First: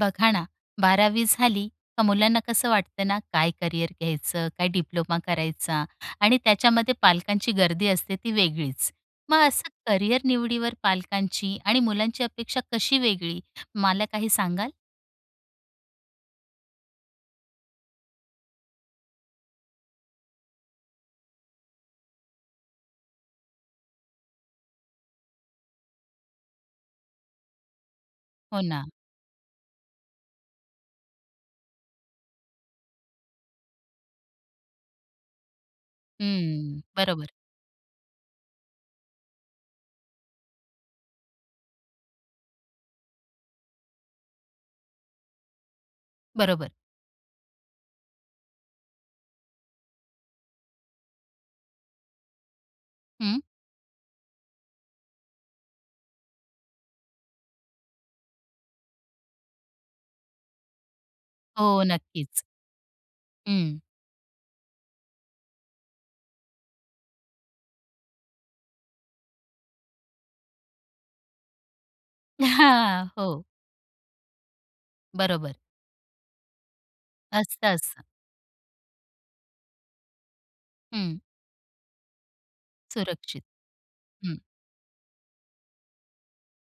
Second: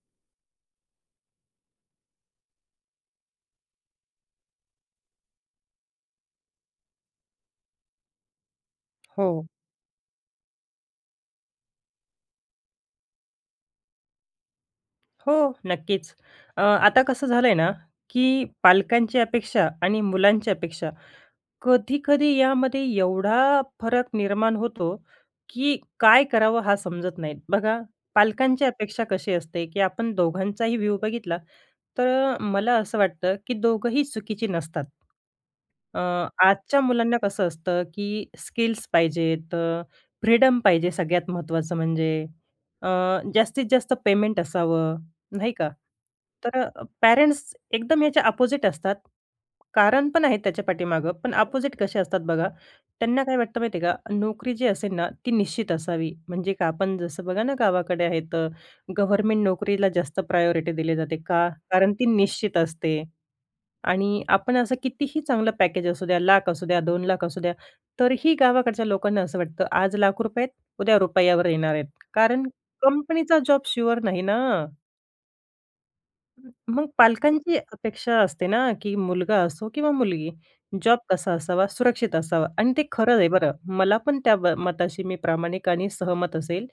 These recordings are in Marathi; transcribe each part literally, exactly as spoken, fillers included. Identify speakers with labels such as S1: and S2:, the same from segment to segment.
S1: बघा ना, बारावी झाली का मुलांना कसं वाटत ना काय करियर घ्यायचं? काय डिप्लोमा करायचा? आणि त्याच्यामध्ये पालकांची गर्दी असते ती वेगळीच.
S2: हो.
S1: मग असं करियर निवडीवर पालकांची आणि मुलांची अपेक्षा कशी वेगळी, मला काही सांगाल?
S2: हो, नक्कीच. अ, आता कसं झालंय ना, की पालकांची अपेक्षा आणि मुलांची अपेक्षा कधी-कधी यामध्ये एवढा फरक निर्माण होतो की काय करावं हा समजत नाहीत. बघा,
S1: हो
S2: पालकांची
S1: ना.
S2: अपेक्षा कशी असते की आपण दोघांचाही व्ह्यू बघितला, तर मला असं वाटतं की दोघंही चुकीचे नसतात. अ, आजच्या
S1: हम्म,
S2: मुलांना
S1: बरोबर.
S2: कसं असतं की स्किल्स पाहिजेत. अ, फ्रीडम पाहिजे सगळ्यात महत्त्वाचं म्हणजे. अ, जास्तीत-जास्त पेमेंट असावं, नाही का? तर,
S1: बरोबर.
S2: पॅरेंट्स एकदम याच्या अपोझिट असतात. कारण पण आहेत त्याच्या पाठीमागं. पण अपोझिट कसे असतात बघा, त्यांना काय
S1: हं.
S2: वाटतं माहिती आहे का? नोकरी जी असेल ना ती निश्चित असावी. म्हणजे का? आपण जसं बघा ना गावाकडे आहेत गव्हर्नमेंट नोकरीला जास्त प्रायोरिटी दिली जाते, का?
S1: हो,
S2: कारण ती
S1: नक्कीच.
S2: निश्चित असते
S1: हं.
S2: आणि आपण असं कितीही चांगलं पॅकेज असू द्या लाख असू द्या, दोन लाख असू द्या. तरीही गावाकडच्या लोकांना असं वाटतं, आज लाख रुपये आहेत उद्या रुपयावर येणार आहेत. कारण कंपनीचा
S1: हो.
S2: जॉब शुअर नाही ना.
S1: बरोबर.
S2: हं, मग पालकांची
S1: असतं, असं.
S2: अपेक्षा असते ना, की मुलगा असो किंवा मुलगी, जॉब
S1: हं.
S2: कसा असावा, सुरक्षित असावा आणि ते खरं आहे
S1: सुरक्षित,
S2: बरं. मला पण त्या
S1: हं.
S2: म मताशी मी प्रामाणिक आणि सहमत असेल,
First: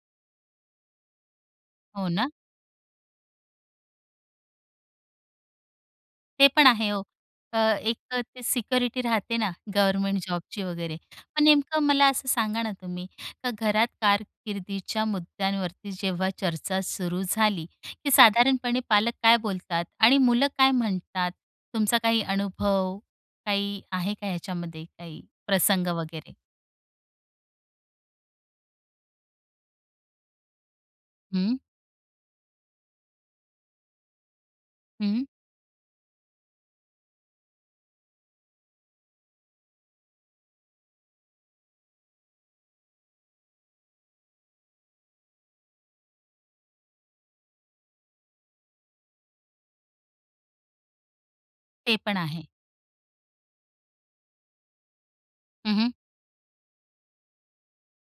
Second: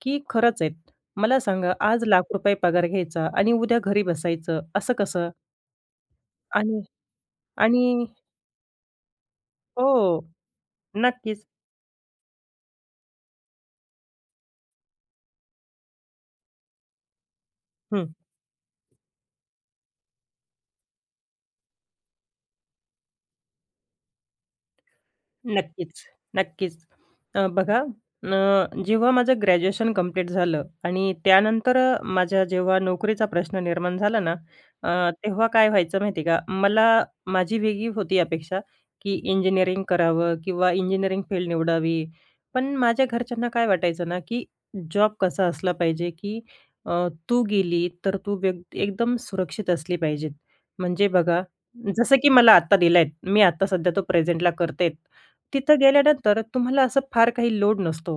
S2: की खरंच आहेत. मला सांगा आज
S1: हो ना?
S2: लाख रुपये पगार घ्यायचा आणि उद्या घरी बसायचं असं कसं?
S1: ते पण
S2: आणि,
S1: आहे ओ, अ,
S2: आणि
S1: एक तर, ते सिक्युरिटी राहतेना गव्हर्नमेंट
S2: हो,
S1: जॉबची वगैरे.
S2: नक्कीच.
S1: पण नेमकं मला असं सांगाना, तुम्ही का घरात कारकिर्दीच्या मुद्द्यांवरती जेव्हा चर्चा सुरू झाली, की
S2: हं.
S1: साधारणपणे पालक काय बोलतात? आणि मुलं काय म्हणतात? तुमचा काही अनुभव, काही आहे का याच्यामध्ये? काही प्रसंग
S2: नक्कीच,
S1: वगैरे?
S2: नक्कीच. तर बघा ना, जेव्हा माझं ग्रॅज्युएशन कंप्लीट झालं आणि
S1: हं.
S2: त्यानंतर अ, माझ्या जेव्हा नोकरीचा प्रश्न निर्माण झाला ना. अ,
S1: हं.
S2: तेव्हा काय व्हायचं माहिती आहे का? मला माझी वेगळी होती अपेक्षा की, इंजिनिअरिंग करावं किंवा इंजिनियरिंग फील्ड निवडावी. पण माझ्या घरच्यांना काय वाटायचंना, की जॉब कसा असला पाहिजे, की अ, तू गेली तर तू वेग एकदम सुरक्षित असली पाहिजेत. म्हणजे बघा
S1: ते पण
S2: जसं, की
S1: आहे.
S2: मला आत्ता दिल आहेत. मी आता सध्या तो प्रेझेंटला करते.
S1: हं,
S2: तिथं
S1: हं.
S2: गेल्यानंतर तुम्हाला असं फार काही लोड नसतो.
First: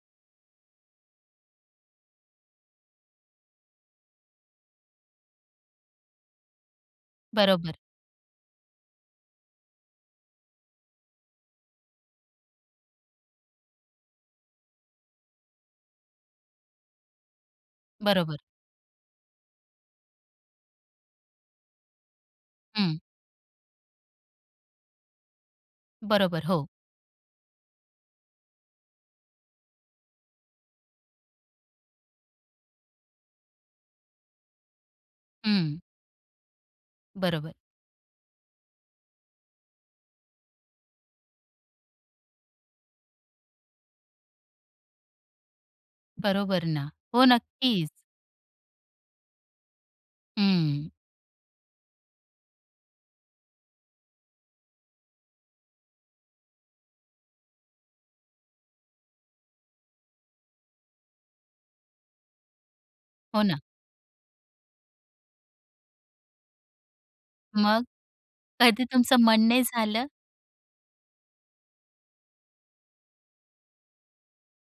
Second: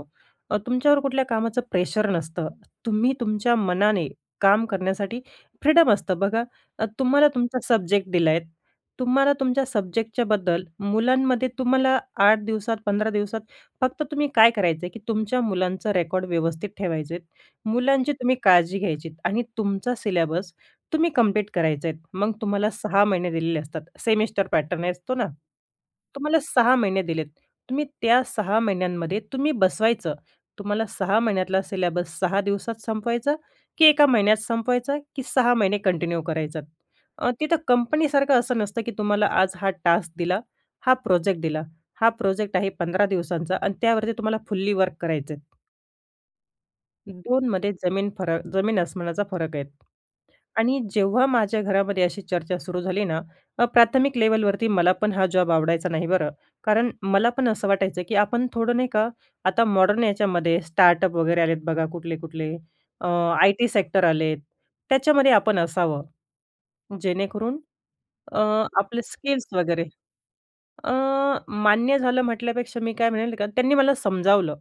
S2: अ, तुमच्यावर कुठल्या कामाचं प्रेशर नसतं. तुम्ही तुमच्या मनाने, काम करण्यासाठी फ्रीडम असतं. बघा तुम्हाला तुमचा
S1: बरोबर.
S2: सब्जेक्ट दिला आहेत. तुम्हाला तुमच्या सब्जेक्टच्याबद्दल मुलांमध्ये तुम्हाला आठ दिवसात, पंधरा दिवसात, फक्त तुम्ही काय करायचं आहे, की तुमच्या मुलांचं रेकॉर्ड व्यवस्थित ठेवायचे आहेत. मुलांची तुम्ही
S1: बरोबर.
S2: काळजी घ्यायची आणि तुमचा सिलेबस तुम्ही कम्प्लीट करायचे आहेत. मग तुम्हाला
S1: हं.
S2: सहा महिने दिलेले असतात. सेमिस्टर पॅटर्न असतो ना, तुम्हाला
S1: बरोबर, हो.
S2: सहा महिने दिलेत. तुम्ही त्या सहा महिन्यांमध्ये तुम्ही बसवायचं. तुम्हाला सहा महिन्यातला सिलेबस सहा दिवसात संपवायचा, की एका महिन्यात संपवायचा, की सहा महिने
S1: हं.
S2: कंटिन्यू करायचा. अ,
S1: बरोबर.
S2: तिथं कंपनीसारखं असं नसतं, की तुम्हाला आज हा टास्क दिला, हा प्रोजेक्ट दिला, हा प्रोजेक्ट आहे पंधरा दिवसांचा आणि त्यावरती तुम्हाला फुल्ली वर्क करायचे आहेत.
S1: बरोबर ना, हो
S2: दोनमध्ये
S1: नक्कीच.
S2: जमीन फरक जमीन आसमानाचा फरक आहेत. आणि
S1: हं.
S2: जेव्हा माझ्या घरामध्ये अशी चर्चा सुरू झाली ना, तेव्हा प्राथमिक लेवलवरती, मला पण हा जॉब आवडायचा नाही बरं. कारण मला पण असं वाटायचं की आपण थोडं नाही का आता मॉडर्न याच्यामध्ये स्टार्टअप वगैरे आलेत बघा कुठले-कुठले. अ,
S1: हो
S2: आय
S1: ना.
S2: टी सेक्टर आलेत, त्याच्यामध्ये आपण असावं, जेणेकरून
S1: मग?
S2: अ,
S1: कधी
S2: आपले
S1: तुमचं
S2: स्किल्स
S1: मन नाही
S2: वगैरे
S1: झालं?
S2: अ, मान्य झालं म्हटल्यापेक्षा मी काय म्हणेल का त्यांनी मला समजावलं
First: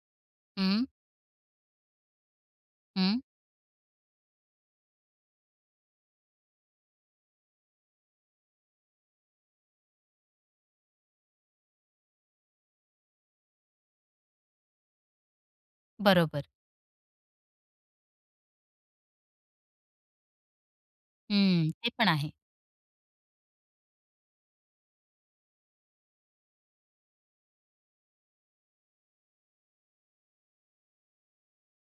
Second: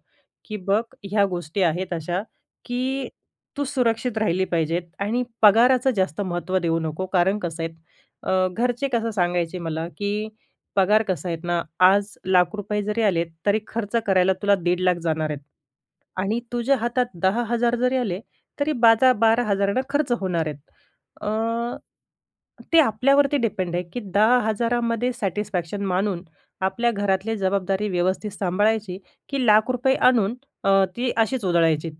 S2: की "बघ
S1: हं.
S2: ह्या गोष्टी आहेत अशा की
S1: हं.
S2: तू सुरक्षित राहिली पाहिजेत आणि पगाराचं जास्त महत्त्व देऊ नको." कारण कसं आहेत, अ, घरचे कसं सांगायचे मला की पगार कसं आहेत ना, आज लाख रुपये जरी आलेत तरी खर्च करायला तुला दीड लाख जाणार आहेत आणि
S1: बरोबर.
S2: तुझ्या हातात दहा हजार जरी आले, तरी बाजा बारा हजारा नं खर्च होणार आहेत.
S1: हं,
S2: अ,
S1: ते पण आहे.
S2: ते आपल्यावरती डिपेंड आहे की दहा हजारा मध्ये सॅटिस्फॅक्शन मानून आपल्या घरातली जबाबदारी व्यवस्थित सांभाळायची की लाख रुपये आणून अ, ती अशीच उधळायचीत.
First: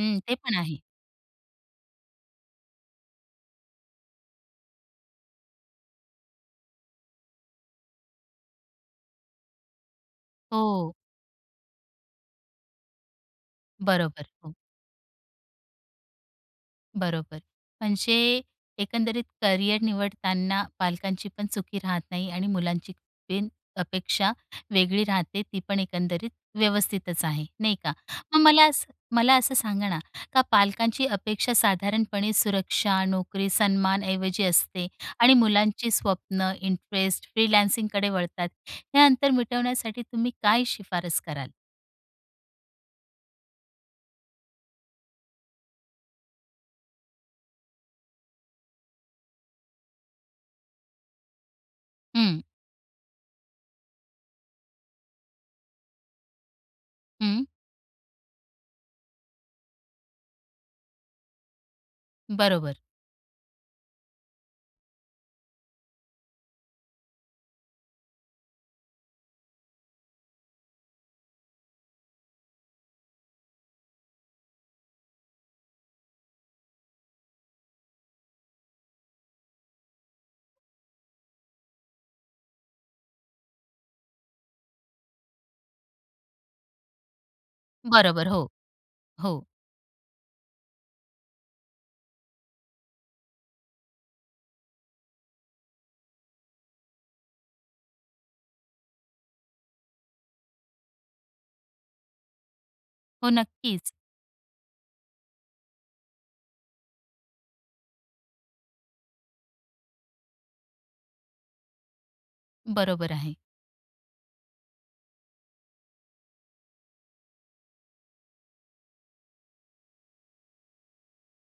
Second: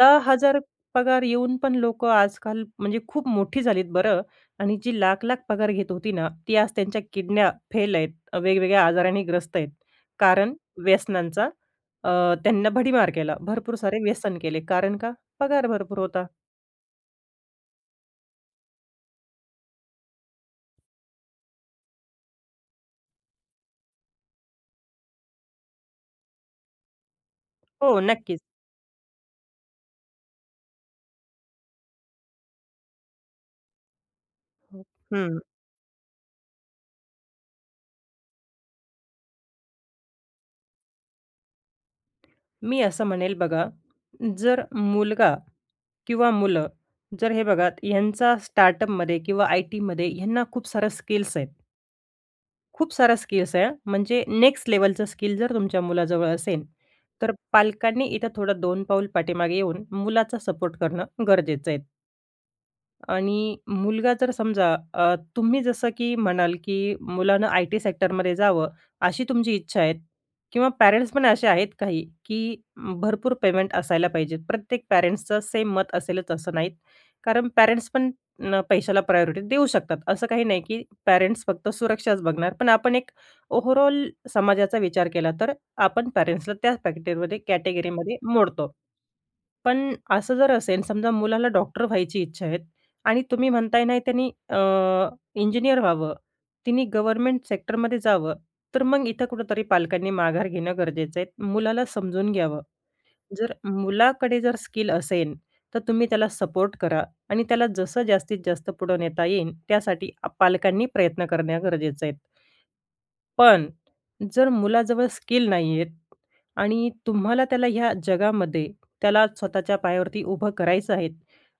S2: दहा
S1: ते पण
S2: हजार
S1: आहे.
S2: पगार येऊन पण लोकं आजकाल म्हणजे खूप मोठी झालीत बरं आणि जी लाख-लाख पगार घेत होती ना, ती आज त्यांच्या किडन्या फेल आहेत. वेगवेगळ्या आजाराने ग्रस्त आहेत. कारण
S1: हो.
S2: व्यसनांचा अ, त्यांना भडिमार केला, भरपूर सारे
S1: बरोबर,
S2: व्यसन
S1: हो.
S2: केले कारण का पगार भरपूर होता.
S1: बरोबर म्हणजे एकंदरीत करिअर निवडताना पालकांची पण चुकी राहत नाही आणि मुलांची पण अपेक्षा वेगळी राहते, ती पण एकंदरीत व्यवस्थितच आहे, नाही का?
S2: हो नक्कीच.
S1: मग मला असं मला असं सांगा ना, का पालकांची अपेक्षा साधारणपणे सुरक्षा, नोकरी, सन्मान ऐवजी असते आणि
S2: हम्म.
S1: मुलांची स्वप्नं इंटरेस्ट फ्रीलान्सिंगकडे वळतात. हे अंतर मिटवण्यासाठी तुम्ही काय सिफारिश कराल?
S2: मी असं म्हणेल बघा, जर मुलगा किंवा मुलं जर हे बघा ह्यांचा स्टार्टअपमधे किंवा आय. टी.मधे ह्यांना खूप सारं स्किल्स आहेत.
S1: हं.
S2: खूप साऱ्या स्किल्स आहे म्हणजे नेक्स्ट लेवलचं स्किल जर तुमच्या मुलाजवळ असेल तर
S1: हं.
S2: पालकांनी इथं थोडं दोन पाऊल पाठीमागे येऊन मुलाचा सपोर्ट करणं गरजेचं आहे.
S1: बरोबर.
S2: आणि मुलगा जर समजा अ, तुम्ही जसं की म्हणाल की, "मुलानं आय. टी. सेक्टरमध्ये जावं." अशी तुमची इच्छा आहे किंवा पॅरेंट्स पण असे आहेत काही की भरपूर पेमेंट असायला पाहिजेत. प्रत्येक पॅरेंट्सचं सेम मत असेलच असं नाहीत. कारण पॅरेंट्स पण पैशाला प्रायोरिटी देऊ शकतात.असं काही नाही की पॅरेंट्स फक्त सुरक्षाच बघणार. पण आपण एक ओव्हरऑल समाजाचा विचार केला तर आपण पॅरेंट्सला त्याच पॅकेटमध्ये, कॅटेगरीमध्ये
S1: बरोबर हो,
S2: मोडतो.
S1: हो.
S2: पण असं जर असेल समजा मुलाला डॉक्टर व्हायची इच्छा आहे आणि तुम्ही म्हणताय ना त्यांनी अ, इंजिनियर व्हावं त्यांनी गव्हर्नमेंट सेक्टरमध्ये जावं. तर मग इथं कुठेतरी पालकांनी माघार घेणं गरजेचं आहे. मुलाला समजून घ्यावं.
S1: हो,
S2: जर
S1: नक्कीच.
S2: मुलाकडे जर स्किल असेल तर तुम्ही त्याला सपोर्ट करा आणि त्याला जसं जास्तीत-जास्त पुढं नेता येईल त्यासाठी पालकांनी प्रयत्न करणे गरजेचे आहेत.
S1: बरोबर आहे.
S2: पण जर मुलाजवळ स्किल नाहीयेत आणि तुम्हाला त्याला ह्या जगामध्ये त्याला स्वतःच्या पायावरती उभं करायचं आहे.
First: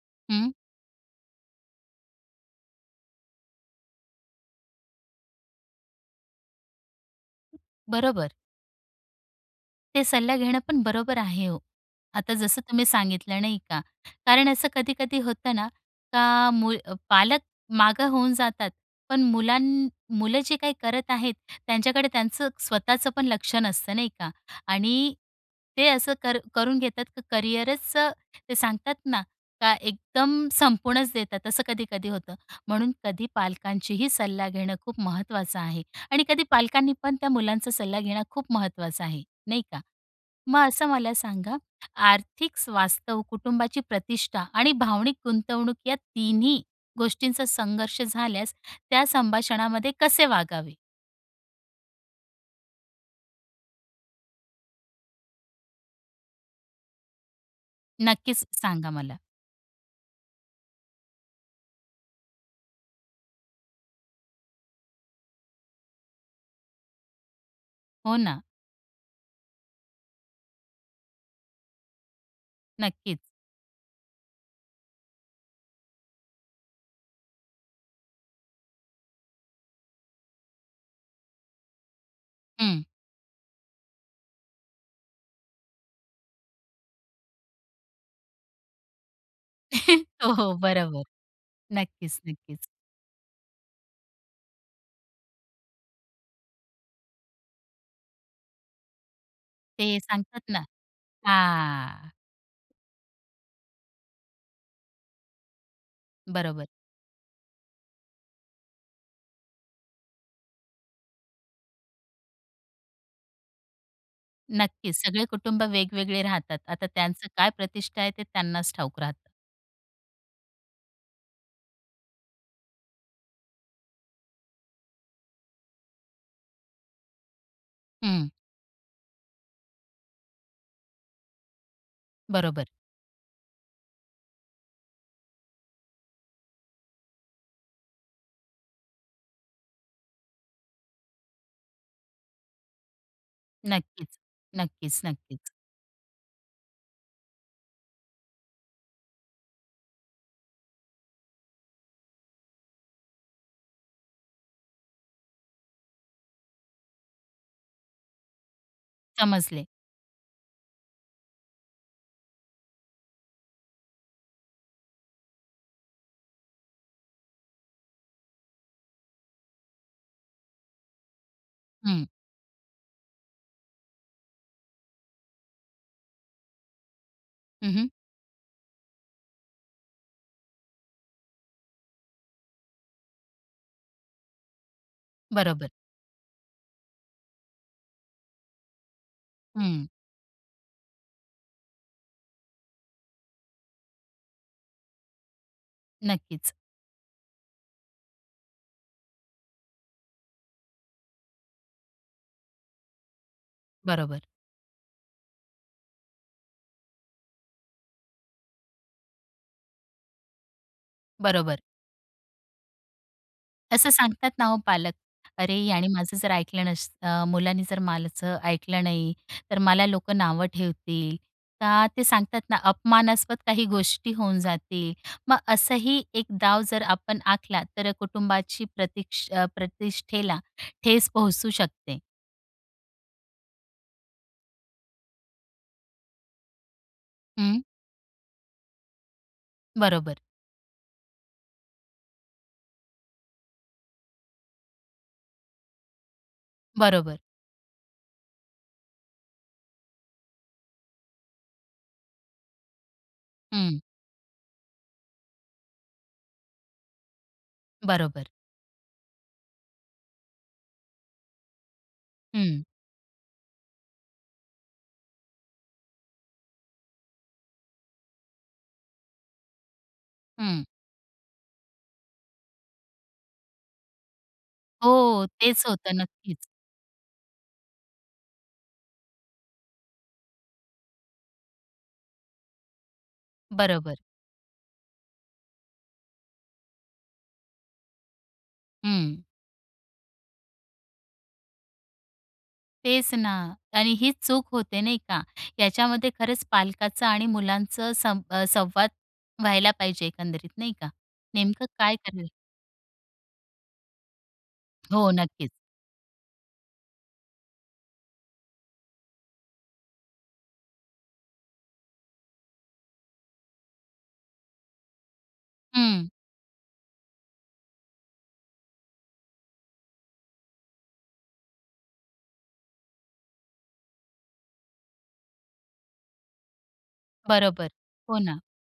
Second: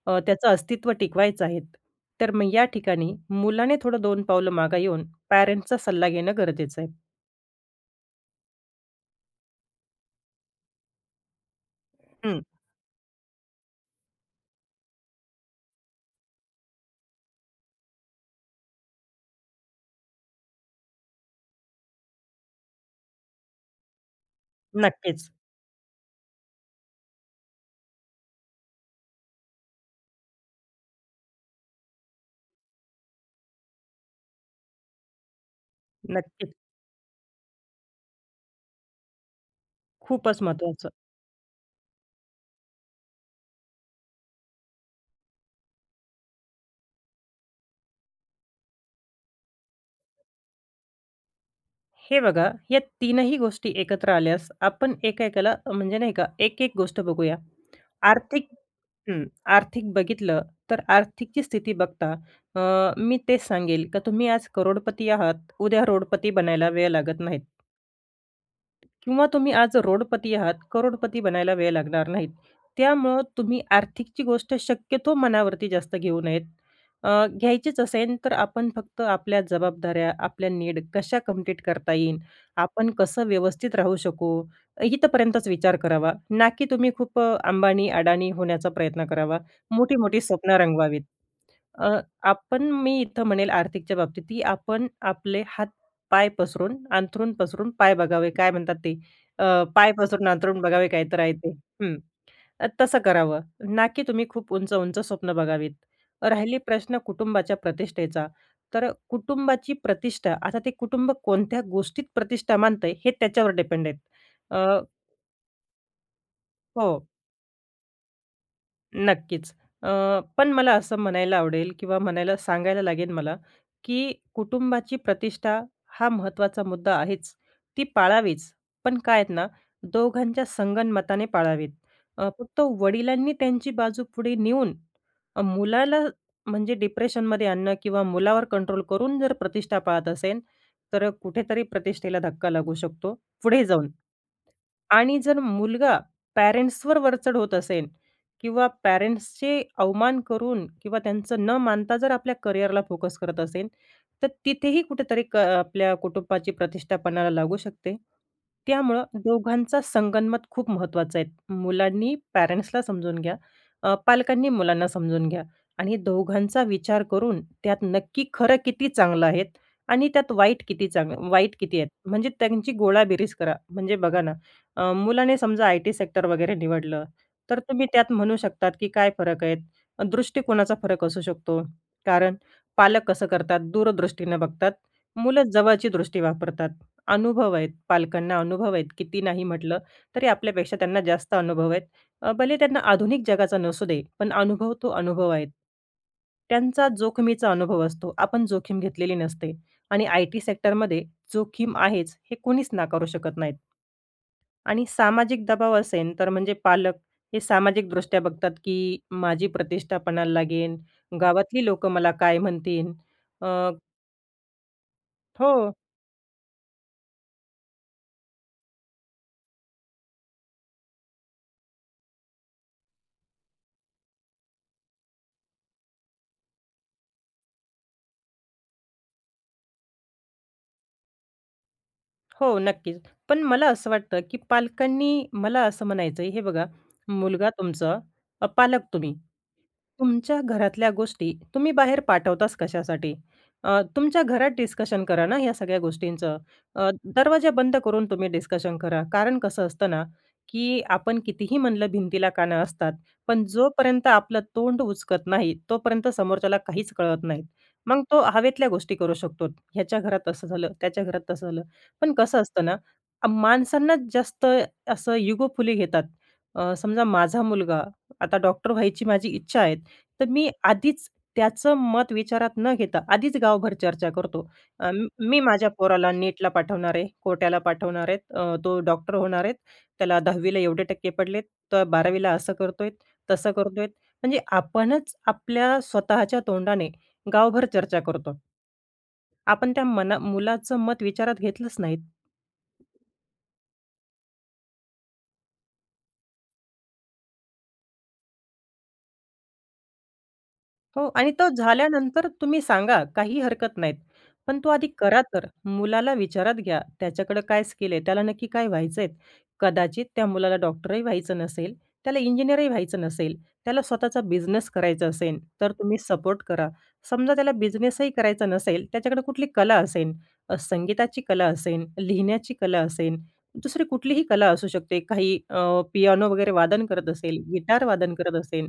S2: अ, त्याचं
S1: हं.
S2: अस्तित्व टिकवायचं आहे. तर मग या ठिकाणी मुलाने दोन पावलं मागे येऊन पॅरेंट्सचा सल्ला घेणं गरजेचं आहे.
S1: बरोबर. ते सल्ला घेणं पण बरोबर आहे हो. आता
S2: हं.
S1: जसं तुम्ही सांगितलं नाही का. कारण असं कधी-कधी होतं ना का, मुल पालक मागं होऊन जातात. पण मुलांना मुलं जी काही करत आहेत, त्यांच्याकडे त्यांचं स्वतःचं पण लक्ष नसतं नाही का आणि
S2: नक्कीच.
S1: ते असं कर करून घेतात, की करियरच ते सांगतात ना, का एकदम संपूनच देतात असं कधी-कधी होतं. म्हणून कधी पालकांचीही सल्ला घेणं खूप महत्त्वाचं आहे आणि कधी
S2: नक्कीच.
S1: पालकांनी पण त्या मुलांचा सल्ला घेणं खूप महत्त्वाचं आहे, नाही का?
S2: खूपच
S1: मग असं
S2: महत्त्वाचं.
S1: मला सांगा आर्थिक स्वास्थ्य, कुटुंबाची प्रतिष्ठा आणि भावनिक गुंतवणूक या तिन्ही गोष्टींचा संघर्ष झाल्यास, त्या संभाषणामध्ये कसे वागावे?
S2: हे बघा. या तीनही गोष्टी एकत्र आल्यास आपण एका-एकाला म्हणजे नाही का एक-एक गोष्ट बघूया.
S1: नक्कीच,
S2: आर्थिक
S1: सांगा मला?
S2: हं, आर्थिक बघितलं तर आर्थिकची स्थिती बघता, अ, मी तेच सांगेल का तुम्ही आज करोडपती आहात उद्या रोडपती बनायला वेळ लागत नाहीत.
S1: हो ना.
S2: किंवा तुम्ही आज रोडपती आहात, करोडपती बनायला वेळ लागणार नाहीत.
S1: नक्कीच.
S2: त्यामुळं तुम्ही आर्थिकची गोष्ट शक्यतो मनावरती जास्त घेऊ नयेत. अ, घ्यायचीच असेल तर आपण फक्त आपल्या जबाबदाऱ्या, आपल्या नीड कशा कंप्लीट करता येईल?
S1: हं.
S2: आपण कसं व्यवस्थित राहू शकू? इथपर्यंतच विचार करावा. ना की तुम्ही खूप अंबानी, अडाणी होण्याचा प्रयत्न करावा, मोठी-मोठी
S1: हो, हो,
S2: स्वप्न रंगवावीत.
S1: बरोबर,
S2: अ, आपण
S1: नक्कीच-नक्कीच.
S2: मी इथं म्हणेल आर्थिकच्या बाबतीत ही आपण आपले हात-पाय पसरून, अंथरून पसरून पाय बघावे, काय म्हणतात ते? अ, पाय
S1: ते
S2: पसरून
S1: सांगतात ना
S2: अंथरून बघावे, काही तर आहे ते, हं,
S1: हां.
S2: ते तसं करावं. ना की तुम्ही खूप उंच-उंच स्वप्न बघावीत. राहिले
S1: बरोबर.
S2: प्रश्न कुटुंबाच्या प्रतिष्ठेचा, तर कुटुंबाची प्रतिष्ठा आता ते कुटुंब कोणत्या गोष्टीत प्रतिष्ठा मानतंय? हे त्याच्यावर डिपेंड आहे. अ
S1: नक्कीच, सगळे कुटुंब वेगवेगळे राहतात. आता
S2: हो.
S1: त्यांचं काय प्रतिष्ठा आहे, ते त्यांनाच ठाऊक राहतं.
S2: नक्कीच, अ, पण मला असं म्हणायला आवडेल किंवा म्हणायला सांगायला लागेल मला की कुटुंबाची प्रतिष्ठा हा महत्त्वाचा मुद्दा आहेच, ती
S1: हं.
S2: पाळावीच. पण काय आहेत ना? दोघांच्या संगनमताने पाळावेत. अ, फक्त
S1: बरोबर.
S2: वडिलांनी त्यांची बाजू पुढे नेऊन अ, मुलाला म्हणजे डिप्रेशनमध्ये आणणं किंवा मुलावर कंट्रोल करून जर प्रतिष्ठा पाळत असेन, तर कुठेतरी प्रतिष्ठेला धक्का लागू शकतो, पुढे जाऊन
S1: नक्कीच,
S2: आणि जर
S1: नक्कीच-नक्कीच.
S2: मुलगा पॅरेंट्सवर वरचढ होत असेल किंवा पॅरेंट्सचे अवमान करून किंवा त्यांच न मानता जर आपल्या करिअरला फोकस करत असेन, तर तिथेही कुठेतरी क आपल्या कुटुंबाची प्रतिष्ठा पणाला लागू शकते. त्यामुळं
S1: समजले.
S2: दोघांचा संगनमत खूप महत्त्वाचं आहे. मुलांनी पॅरेंट्सला समजून घ्या, अ, पालकांनी मुलांना समजून घ्या आणि दोघांचा विचार करून त्यात नक्की खरं किती चांगलं आहे आणि त्यात वाईट किती? चांगलं वाईट किती आहेत?
S1: हं.
S2: म्हणजे त्यांची गोळाबेरीज करा. म्हणजे बघा ना, अ, मुलाने समजा आय-टी सेक्टर वगैरे निवडलं, तर
S1: हं,
S2: तुम्ही
S1: हं.
S2: त्यात म्हणू शकतात, की काय फरक आहेत? दृष्टिकोनाचा फरक असू शकतो. कारण पालक कसं करतात? दूरदृष्टीनं बघतात, मुलं
S1: बरोबर.
S2: जवळची दृष्टी वापरतात. अनुभव आहेत पालकांना, अनुभव आहेत, किती नाही म्हटलं
S1: हं.
S2: तरी आपल्यापेक्षा त्यांना जास्त अनुभव आहेत. अ, भले त्यांना आधुनिक जगाचा नसू दे, पण अनुभव तो अनुभव आहेत.
S1: नक्कीच.
S2: त्यांचा जोखमीचा अनुभव असतो, आपण जोखीम घेतलेली नसते आणि आय-टी सेक्टरमधे जोखीम आहेच, हे कुणीच नाकारू शकत नाहीत.
S1: बरोबर.
S2: आणि सामाजिक दबाव असेन, तर म्हणजे पालक हे सामाजिकदृष्ट्या बघतात, की माझी प्रतिष्ठा पणाला लागेन,
S1: बरोबर.
S2: गावातली लोकं मला काय म्हणतीन? अ
S1: असं सांगतात ना हो पालक. अरे,
S2: हो.
S1: यानी माझं जर ऐकलं नसतं मुलांनी जर मालज ऐकलं नाही तर मला लोकं नावं ठेवतील. का ते सांगतात ना अपमानास्पद काही गोष्टी होऊन जातील. मग असंही एक डाव जर आपण आखला तर कुटुंबाची प्रतिक्ष प्रतिष्ठेला ठेच पोहोचू शकते.
S2: हो, नक्की. पण मला असं वाटतं की पालकांनी मला असं म्हणायचंय हे बघा, मुलगा
S1: हं.
S2: तुमचं, पालक तुम्ही,
S1: बरोबर.
S2: तुमच्या घरातल्या गोष्टी बाहेर पाठवताच, कशासाठी? अ, तुमच्या घरात डिस्कशन करा ना या सगळ्या गोष्टींच. अ,
S1: बरोबर.
S2: दरवाजा बंद करून तुम्ही डिस्कशन करा. कारण कसं असतं ना? की आपण कितीही म्हणलं, भिंतीला कान असतात, पण
S1: हं.
S2: जोपर्यंत आपलं तोंड उचकत नाही, तोपर्यंत समोरच्याला काहीच कळत नाहीत. मग तो
S1: बरोबर.
S2: हवेतल्या गोष्टी करू शकतो. ह्याच्या घरात असं झालं, त्याच्या घरात तसं झालं. पण कसं असतं
S1: हं.
S2: ना, अ, माणसांना जास्त असं इगोफुली घेतात. अ, समजा, माझा मुलगा आता डॉक्टर व्हायची माझी इच्छा आहे, तर मी
S1: हं.
S2: आधीच त्याचं मत विचारात न घेता, आधीच गावभर चर्चा करतो. अ,
S1: हो,
S2: मी
S1: तेच
S2: माझ्या
S1: होतं
S2: पोराला
S1: नक्कीच.
S2: नेटला पाठवणार आहे, कोट्याला पाठवणार आहे, अ, तो डॉक्टर होणार आहेत, त्याला दहावीला एवढे टक्के पडलेत, तर बारावीला असं करतोय, तसं करतोय.
S1: बरोबर.
S2: म्हणजे आपणच आपल्या स्वतःच्या तोंडाने गावभर चर्चा करतो.
S1: हं.
S2: आपण त्या मना मुलाचं मत विचारात घेतलंच नाहीत.
S1: तेच ना कारण हीच चूक होते, नाही का? याच्यामध्ये खरंच पालकांचा आणि मुलांचं सं संवाद व्हायला पाहिजे एकंदरीत नाही का?
S2: हो आणि तो
S1: नेमकं काय
S2: झाल्यानंतर
S1: करेल?
S2: तुम्ही सांगा. काही हरकत नाहीत पण तो आधी
S1: हो
S2: करा तर.
S1: नक्कीच.
S2: मुलाला विचारात घ्या, त्याच्याकडं काय स्किल आहे? त्याला नक्की काय व्हायचंय? कदाचित त्या मुलाला डॉक्टरही व्हायचं नसेल, त्याला इंजिनिअरही व्हायचं नसेल. त्याला स्वतःचा बिझनेस करायचा असेन, तर तुम्ही
S1: हं.
S2: सपोर्ट करा. समजा त्याला बिझनेसही करायचा नसेल त्याच्याकडे कुठली कला असेल, संगीताची कला असेल लिहिण्याची कला असेल, दुसरी कुठलीही कला असू शकते. काही अ, पियानो वगैरे वादन करत असेल,
S1: बरोबर,
S2: गिटार वादन
S1: हो
S2: करत
S1: ना.
S2: असेल,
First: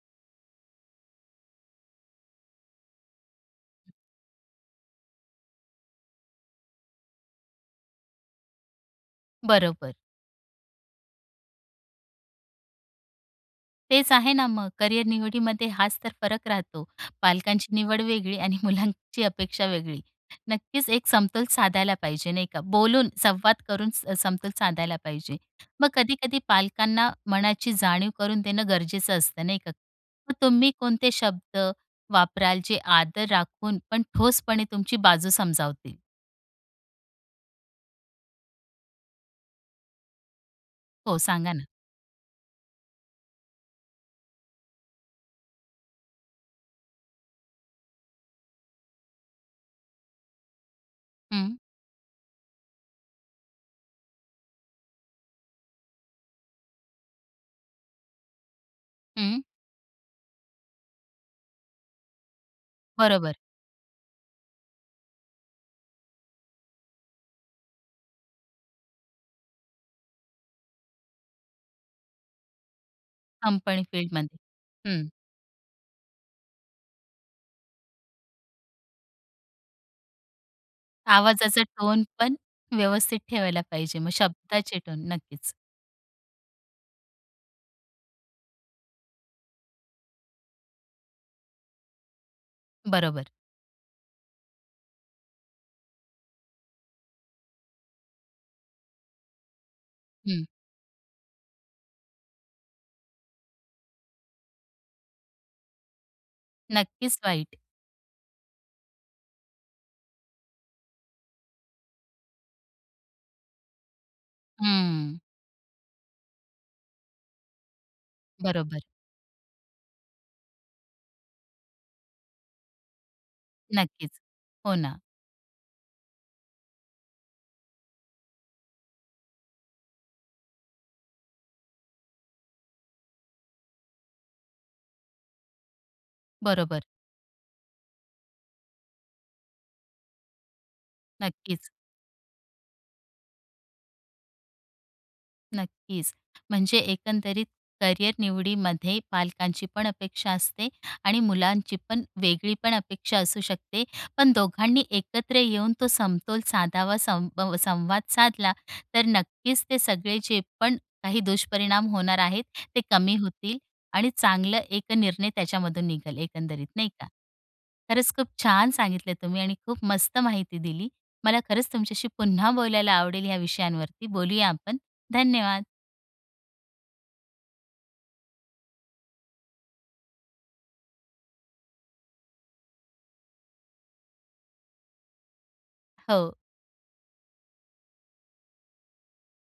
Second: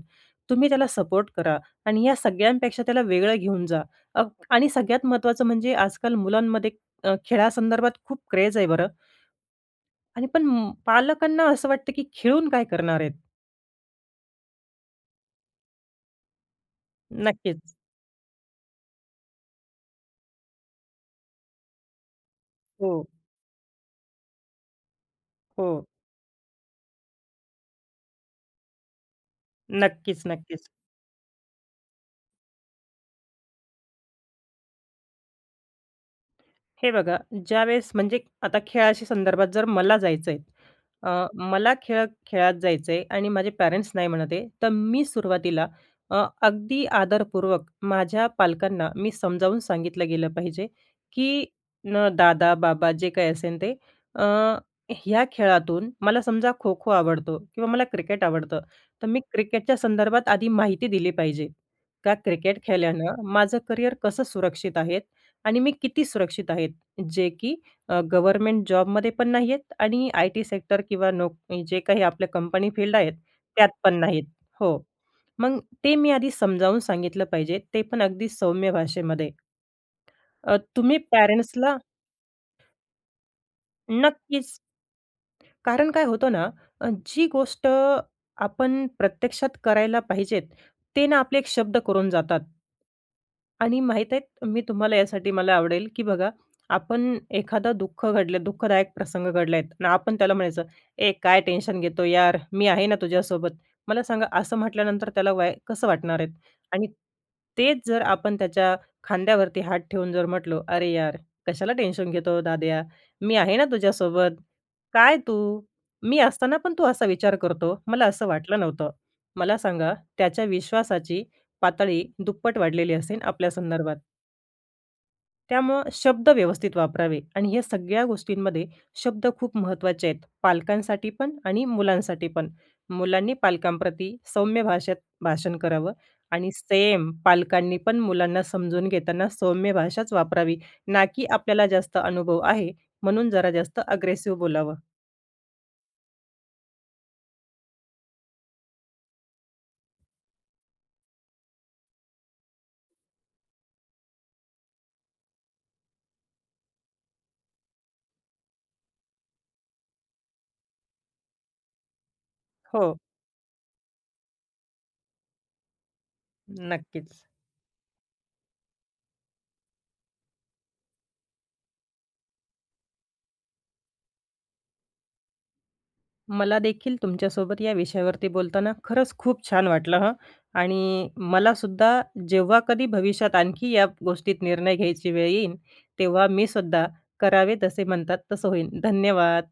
S2: तुम्ही त्याला सपोर्ट करा आणि या सगळ्यांपेक्षा त्याला वेगळं घेऊन जा अग आणि सगळ्यात महत्त्वाचं म्हणजे आजकाल मुलांमध्ये अ, खेळासंदर्भात खूप क्रेझ आहे बरं
S1: बरोबर.
S2: आणि पण पालकांना असं वाटतं की खेळून काय करणार आहेत?
S1: तेच आहे ना मग करियर निवडीमध्ये हाच तर फरक राहतो.
S2: नक्कीच.
S1: पालकांची निवड वेगळी आणि मुलांची अपेक्षा वेगळी. नक्कीच, एक समतोल साधायला पाहिजे, नाही का?
S2: हो.
S1: बोलून, संवाद करून स समतोल साधायला पाहिजे.
S2: हो.
S1: मग कधी-कधी पालकांना मनाची जाणीव करून देणं गरजेचं असतं, नाही का?
S2: नक्कीच,
S1: मग
S2: नक्कीच.
S1: तुम्ही कोणते शब्द वापराल, जे आदर राखून पण ठोसपणे तुमची बाजू समजावतील?
S2: हे बघा, ज्यावेळेस म्हणजे आता खेळाशी संदर्भात, जर मला जायचं आहे.
S1: हो,
S2: अ,
S1: सांगा ना?
S2: मला खेळत खेळात जायचं आहे आणि माझे पॅरेंट्स नाही म्हणत आहे, तर मी सुरुवातीला अ, अगदी आदरपूर्वक माझ्या पालकांना मी समजावून सांगितलं गेलं पाहिजे की
S1: हं.
S2: न दादा, बाबा, जे काही असेल ते, अ, ह्या खेळातून मला समजा, खो-खो आवडतो किंवा मला क्रिकेट आवडतं, तर मी
S1: हं.
S2: क्रिकेटच्या संदर्भात आधी माहिती दिली पाहिजे. का क्रिकेट खेळल्यानं
S1: बरोबर.
S2: माझं करियर कसं सुरक्षित आहे आणि मी किती सुरक्षित आहेत. जे की अ, गव्हर्नमेंट जॉबमध्ये पण नाहीयेत आणि आय टी सेक्टर किंवा नोक जे काही आपल्या कंपनी फील्ड आहेत, त्यात
S1: कंपनी
S2: पण नाहीत.
S1: फील्डमध्ये.
S2: हो,
S1: हं.
S2: मग ते मी आधी समजावून सांगितलं पाहिजे, ते पण अगदी सौम्य भाषेमध्ये. अ, तुम्ही
S1: आवाजाचा
S2: पॅरेंट्सला
S1: टोन पण व्यवस्थित ठेवायला पाहिजे. मग
S2: नक्कीच.
S1: शब्दाचे टोन. नक्कीच.
S2: कारण काय होतं ना, अ, जी गोष्ट आपण प्रत्यक्षात करायला पाहिजे, ते ना आपले एक शब्द करून जातात.
S1: बरोबर.
S2: आणि माहीत आहे, मी तुम्हाला यासाठी मला आवडेल की बघा, आपण एखादा दुःख घडलं, दुःखदायक प्रसंग घडले आहेत आणि आपण त्याला
S1: हं.
S2: म्हणायचं, “ए, काय टेन्शन घेतो यार, मी आहे ना तुझ्यासोबत." मला सांगा, असं म्हटल्यानंतर, त्याला वाय कसं वाटणार आहे? आणि
S1: नक्कीच वाईट.
S2: तेच जर आपण त्याच्या खांद्यावरती हात ठेवून जर म्हटलो, “अरे यार, कशाला टेन्शन घेतो, दाद्या, मी आहे ना तुझ्यासोबत, काय
S1: हं.
S2: तू? मी असताना पण तू असा विचार करतो? मला असं वाटलं
S1: बरोबर.
S2: नव्हतं." मला सांगा, त्याच्या विश्वासाची पातळी दुप्पट वाढलेली असेन आपल्यासंदर्भात.
S1: नक्कीच, हो ना.
S2: त्यामुळं शब्द व्यवस्थित वापरावे आणि या सगळ्या गोष्टींमध्ये शब्द खूप महत्त्वाचे आहेत. पालकांसाठी पण आणि मुलांसाठी पण. मुलांनी पालकांप्रती सौम्य भाषेत भाषण करावं आणि
S1: बरोबर.
S2: सेम पालकांनी पण मुलांना समजून घेताना सौम्य भाषाच वापरावी. ना की आपल्याला
S1: नक्कीच.
S2: जास्त अनुभव आहे म्हणून जरा जास्त अग्रेसिव बोलावं.
S1: नक्कीच म्हणजे एकंदरीत करिअर निवडीमध्ये पालकांची पण अपेक्षा असते आणि मुलांची पण वेगळी पण अपेक्षा असू शकते. पण दोघांनी एकत्र येऊन तो समतोल साधावा, संब संवाद साधला तर नक्कीच ते सगळे जे पण काही दुष्परिणाम होणार आहेत, ते
S2: हो.
S1: कमी होतील आणि चांगलं एक निर्णय त्याच्यामधून निघल एकंदरीत नाही का.
S2: नक्कीच.
S1: खरंच खूप छान सांगितले तुम्ही आणि खूप मस्त माहिती दिली. मला खरंच तुमच्याशी पुन्हा बोलायला आवडेल या विषयांवरती. बोलूया आपण, धन्यवाद.
S2: मलादेखील तुमच्यासोबत या विषयावरती बोलताना खरंच खूप छान वाटलं हं आणि मलासुद्धा जेव्हा कधी भविष्यात आणखी या गोष्टीत निर्णय घ्यायची वेळ येईल, तेव्हा
S1: हो.
S2: मीसुद्धा, 'करावे तसे' म्हणतात. तसं होईन. धन्यवाद.